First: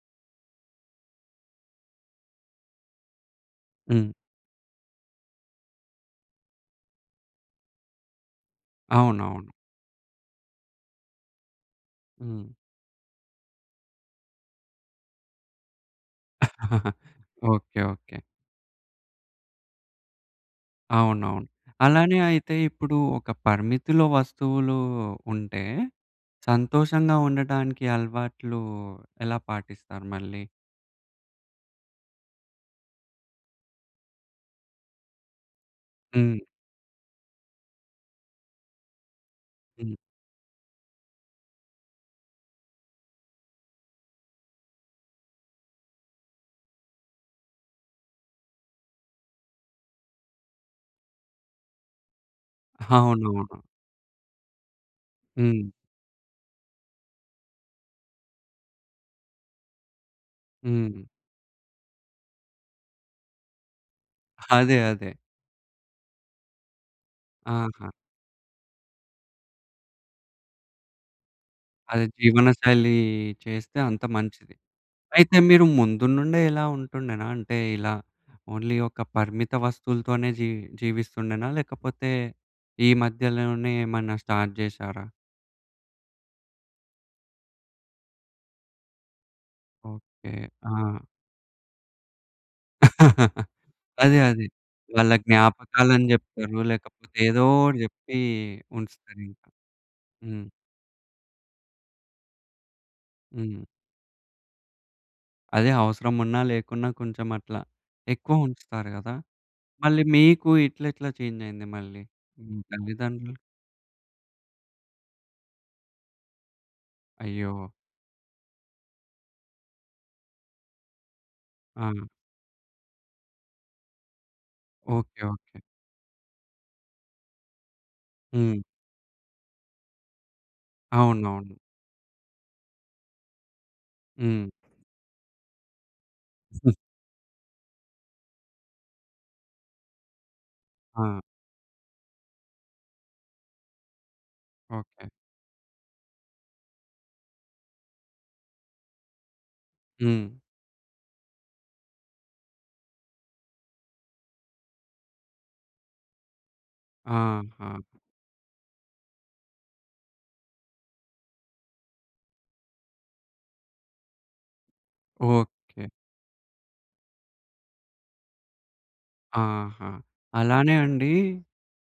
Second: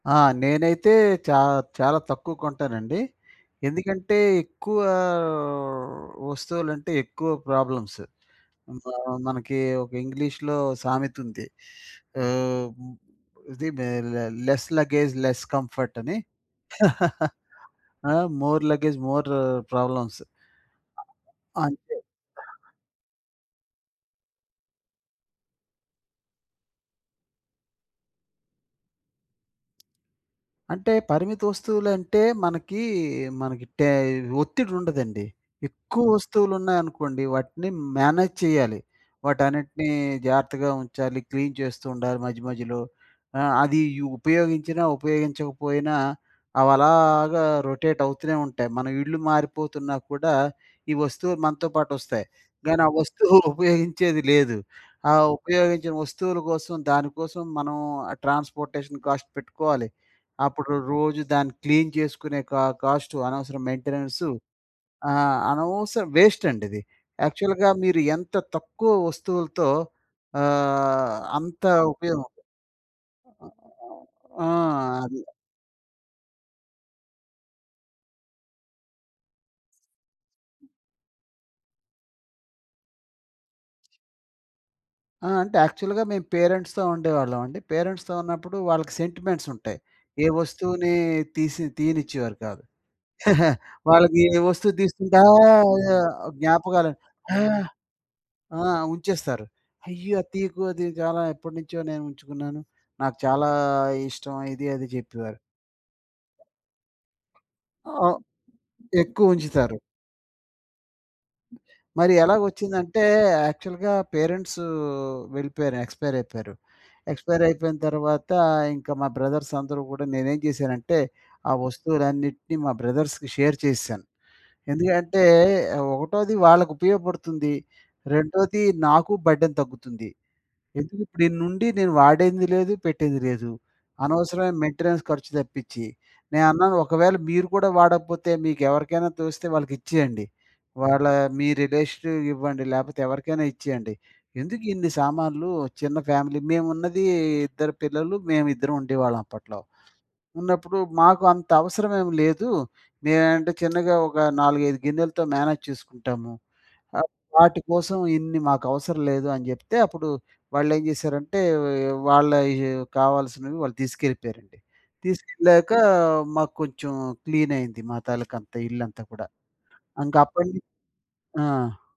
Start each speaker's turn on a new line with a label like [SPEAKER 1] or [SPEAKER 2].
[SPEAKER 1] ఆ నేనైతే చా చాలా తక్కువ కొంటానండి.
[SPEAKER 2] హ్మ్.
[SPEAKER 1] ఎందుకంటే ఎక్కువ వస్తువులంటే, ఎక్కువ ప్రాబ్లమ్స్. మా
[SPEAKER 2] అవునవును.
[SPEAKER 1] మనకి ఒక ఇంగ్లీష్‌లో సామెతుంది.
[SPEAKER 2] హ్మ్.
[SPEAKER 1] ఆహ్, ఇది లె లె లెస్ లగేజ్, లెస్ కంఫర్ట్ అని.
[SPEAKER 2] ఓకే.
[SPEAKER 1] ఆ!
[SPEAKER 2] Okay.
[SPEAKER 1] More luggage more problems.
[SPEAKER 2] అవునవును.
[SPEAKER 1] అంతే.
[SPEAKER 2] అలానే అయితే ఇప్పుడు ఒక పరిమితిలో వస్తువులు ఉంటే, సంతోషంగా ఉండటానికి అలవాట్లు ఎలా పాటిస్తారు మళ్ళీ?
[SPEAKER 1] అంటే పరిమిత వస్తువులంటే మనకి, మనకి టే ఒత్తిడి ఉండదండి. ఎక్కువ
[SPEAKER 2] హ్మ్.
[SPEAKER 1] వస్తువులున్నాయనుకోండి, వాటిని మేనేజ్ చెయ్యాలి. వాటన్నిటిని
[SPEAKER 2] హ్మ్.
[SPEAKER 1] జాగ్రత్తగా ఉంచాలి. క్లీన్ చేస్తూ ఉండాలి. మధ్య, మధ్యలో ఆ! అది యు ఉపయోగించినా, ఉపయోగించకపోయినా అవలాగా రొటేట్ అవుతూనే ఉంటాయి. మన ఇల్లు మారిపోతున్నా కూడా, ఈ వస్తువులు మనతో పాటొస్తాయి, గానీ ఆ వస్తువు
[SPEAKER 2] అవునవును.
[SPEAKER 1] ఉపయోగించేది లేదు. ఆ
[SPEAKER 2] హ్మ్.
[SPEAKER 1] ఉపయోగించిన వస్తువుల కోసం దానికోసం మనం ట్రాన్స్‌పోర్ట్‌షన్ కాస్ట్ పెట్టుకోవాలి. అప్పుడు
[SPEAKER 2] హ్మ్.
[SPEAKER 1] రోజు దాన్ని క్లీన్ జేసుకునే క కాస్ట్ అనవసరం మెయింటెనెన్స్‌
[SPEAKER 2] అదే! అదే.
[SPEAKER 1] ఆ! అనవసర వేస్ట్ అండి ఇది. యాక్చువల్‌గా
[SPEAKER 2] ఆహా!
[SPEAKER 1] మీరు ఎంత తక్కువ వస్తువులతో ఆహ్, అంత
[SPEAKER 2] అదే
[SPEAKER 1] ఉపయోగం.
[SPEAKER 2] జీవనశైలి
[SPEAKER 1] ఆహ్,
[SPEAKER 2] చేస్తే అంత
[SPEAKER 1] ఆ!
[SPEAKER 2] మంచిది.
[SPEAKER 1] అది.
[SPEAKER 2] అయితే మీరు ముందు నుండే ఇలా ఉంటుండేనా? అంటే, ఇలా ఓన్లీ ఒక పరిమిత వస్తువులతోనే జీ జీవిస్తుండేనా? లేకపోతే ఈ మధ్యలోనే ఏమన్నా స్టార్ట్ జెశారా?
[SPEAKER 1] ఆ! అంటే యాక్చువల్‌గా మేం పేరెంట్స్‌తో ఉండేవాళ్ళమండి. పేరెంట్స్‌తో ఉన్నప్పుడు వాళ్ళకి సెంటిమెంట్స్ ఉంటాయి. ఏ
[SPEAKER 2] ఓకే.
[SPEAKER 1] వస్తువుని
[SPEAKER 2] ఆ!
[SPEAKER 1] తీసి తీయనిచ్చేవారు కాదు.
[SPEAKER 2] అదే.
[SPEAKER 1] వాళ్ళకి ఏ
[SPEAKER 2] అదే.
[SPEAKER 1] వస్తువు
[SPEAKER 2] వాళ్ళ
[SPEAKER 1] దీసుకుంటే ఆహ్,
[SPEAKER 2] జ్ఞాపకాలు అని జెప్తారు.
[SPEAKER 1] జ్ఞాపకాలు
[SPEAKER 2] లేకపోతే
[SPEAKER 1] ఆహ్
[SPEAKER 2] ఏదోటి జెప్పి
[SPEAKER 1] ఆ!
[SPEAKER 2] ఉంచుతారింక.
[SPEAKER 1] ఉంచేస్తారు. అయ్యో! అది
[SPEAKER 2] హ్మ్.
[SPEAKER 1] తియ్యకు అది చాలా ఎప్పటినుంచో నేను ఉంచుకున్నాను. నాకు చాలా
[SPEAKER 2] హ్మ్.
[SPEAKER 1] ఇష్టం. ఇది, అది జెప్పేవారు.
[SPEAKER 2] అదే. అవసరం ఉన్నా లేకున్నా కొంచెం అట్లా
[SPEAKER 1] ఆహ్,
[SPEAKER 2] ఎక్కువ ఉంచుతారు గదా!
[SPEAKER 1] ఎక్కువుంచుతారు.
[SPEAKER 2] మళ్ళీ మీకు ఇట్లా ఎట్లా చేంజయింది మళ్ళీ?
[SPEAKER 1] మరి ఎలాగ
[SPEAKER 2] మీ
[SPEAKER 1] ఒచ్చిందంటే,
[SPEAKER 2] తల్లిదండ్రులు
[SPEAKER 1] యాక్చువల్‌గా పేరెంట్స్ వెళ్ళిపోయారు ఎక్స్పైర్ అయిపోయారు. ఎక్స్‌పైర్
[SPEAKER 2] అయ్యో!
[SPEAKER 1] అయిపోయిన తర్వాత, ఇంక మా బ్రదర్స్ అందరూ గూడా నేనేం జేశానంటే, ఆ
[SPEAKER 2] ఆ!
[SPEAKER 1] వస్తువులన్నిటిని మా బ్రదర్స్‌కి షేర్ చేసేశాను.
[SPEAKER 2] ఓకే.
[SPEAKER 1] ఎందుకంటే
[SPEAKER 2] ఓకే.
[SPEAKER 1] ఒకటోది వాళ్ళకి ఉపయోగపడుతుంది.
[SPEAKER 2] హ్మ్.
[SPEAKER 1] రెండోది నాకు బర్డెన్ తగ్గుతుంది. ఎందుకు
[SPEAKER 2] అవునవును.
[SPEAKER 1] ఇప్పుడిన్నుండి నేను వాడింది లేదు పెట్టింది లేదు.
[SPEAKER 2] హ్మ్.
[SPEAKER 1] అనవసరమైన మెయింటెనెన్స్ ఖర్చు తప్పిచి. నేను
[SPEAKER 2] హ్మ్.
[SPEAKER 1] అన్నాను ఒకవేళ మీరు కూడా వాడకపోతే మీకెవరికైనా తోస్తే వాళ్ళకి ఇచ్చేయండి. వాళ్ళ
[SPEAKER 2] ఆ!
[SPEAKER 1] మీ రిలేషను ఇవ్వండి లేపోతే ఎవరికైనా ఇచ్చేయండి. ఎందుకు ఇన్ని
[SPEAKER 2] ఓకే.
[SPEAKER 1] సామాన్లు చిన్న ఫ్యామిలీ. మేమున్నది ఇద్దరు పిల్లలు. మేము ఇద్దరం ఉండేవాళ్ళం అప్పట్లో.
[SPEAKER 2] హ్మ్.
[SPEAKER 1] ఉన్నప్పుడు మాకు అంత అవసరమేం లేదు. నేనంటే చిన్నగా ఒక 4, 5 గిన్నెలతో మేనేజ్ చేసుకుంటాము. ఆహ్,
[SPEAKER 2] ఆహా!
[SPEAKER 1] వాటికోసం ఇన్ని మాకు అవసరం లేదు అని జెప్తే, అప్పుడు వాళ్ళేం జేసారంటే ఎఒ ఎఒ వాళ్ళ ఎఒ కావాల్సినవి వాళ్ళు తీసుకెళ్ళిపోయారండి. తీసుకెళ్ళాక
[SPEAKER 2] ఓకే.
[SPEAKER 1] మాకు కొంచెం క్లీన్ అయ్యింది. మా తాలూకా అంతా ఇల్లంతా కూడా.
[SPEAKER 2] ఆహా!
[SPEAKER 1] ఇంకా అప్పటినుంచి
[SPEAKER 2] అలానే అండి
[SPEAKER 1] ఆ!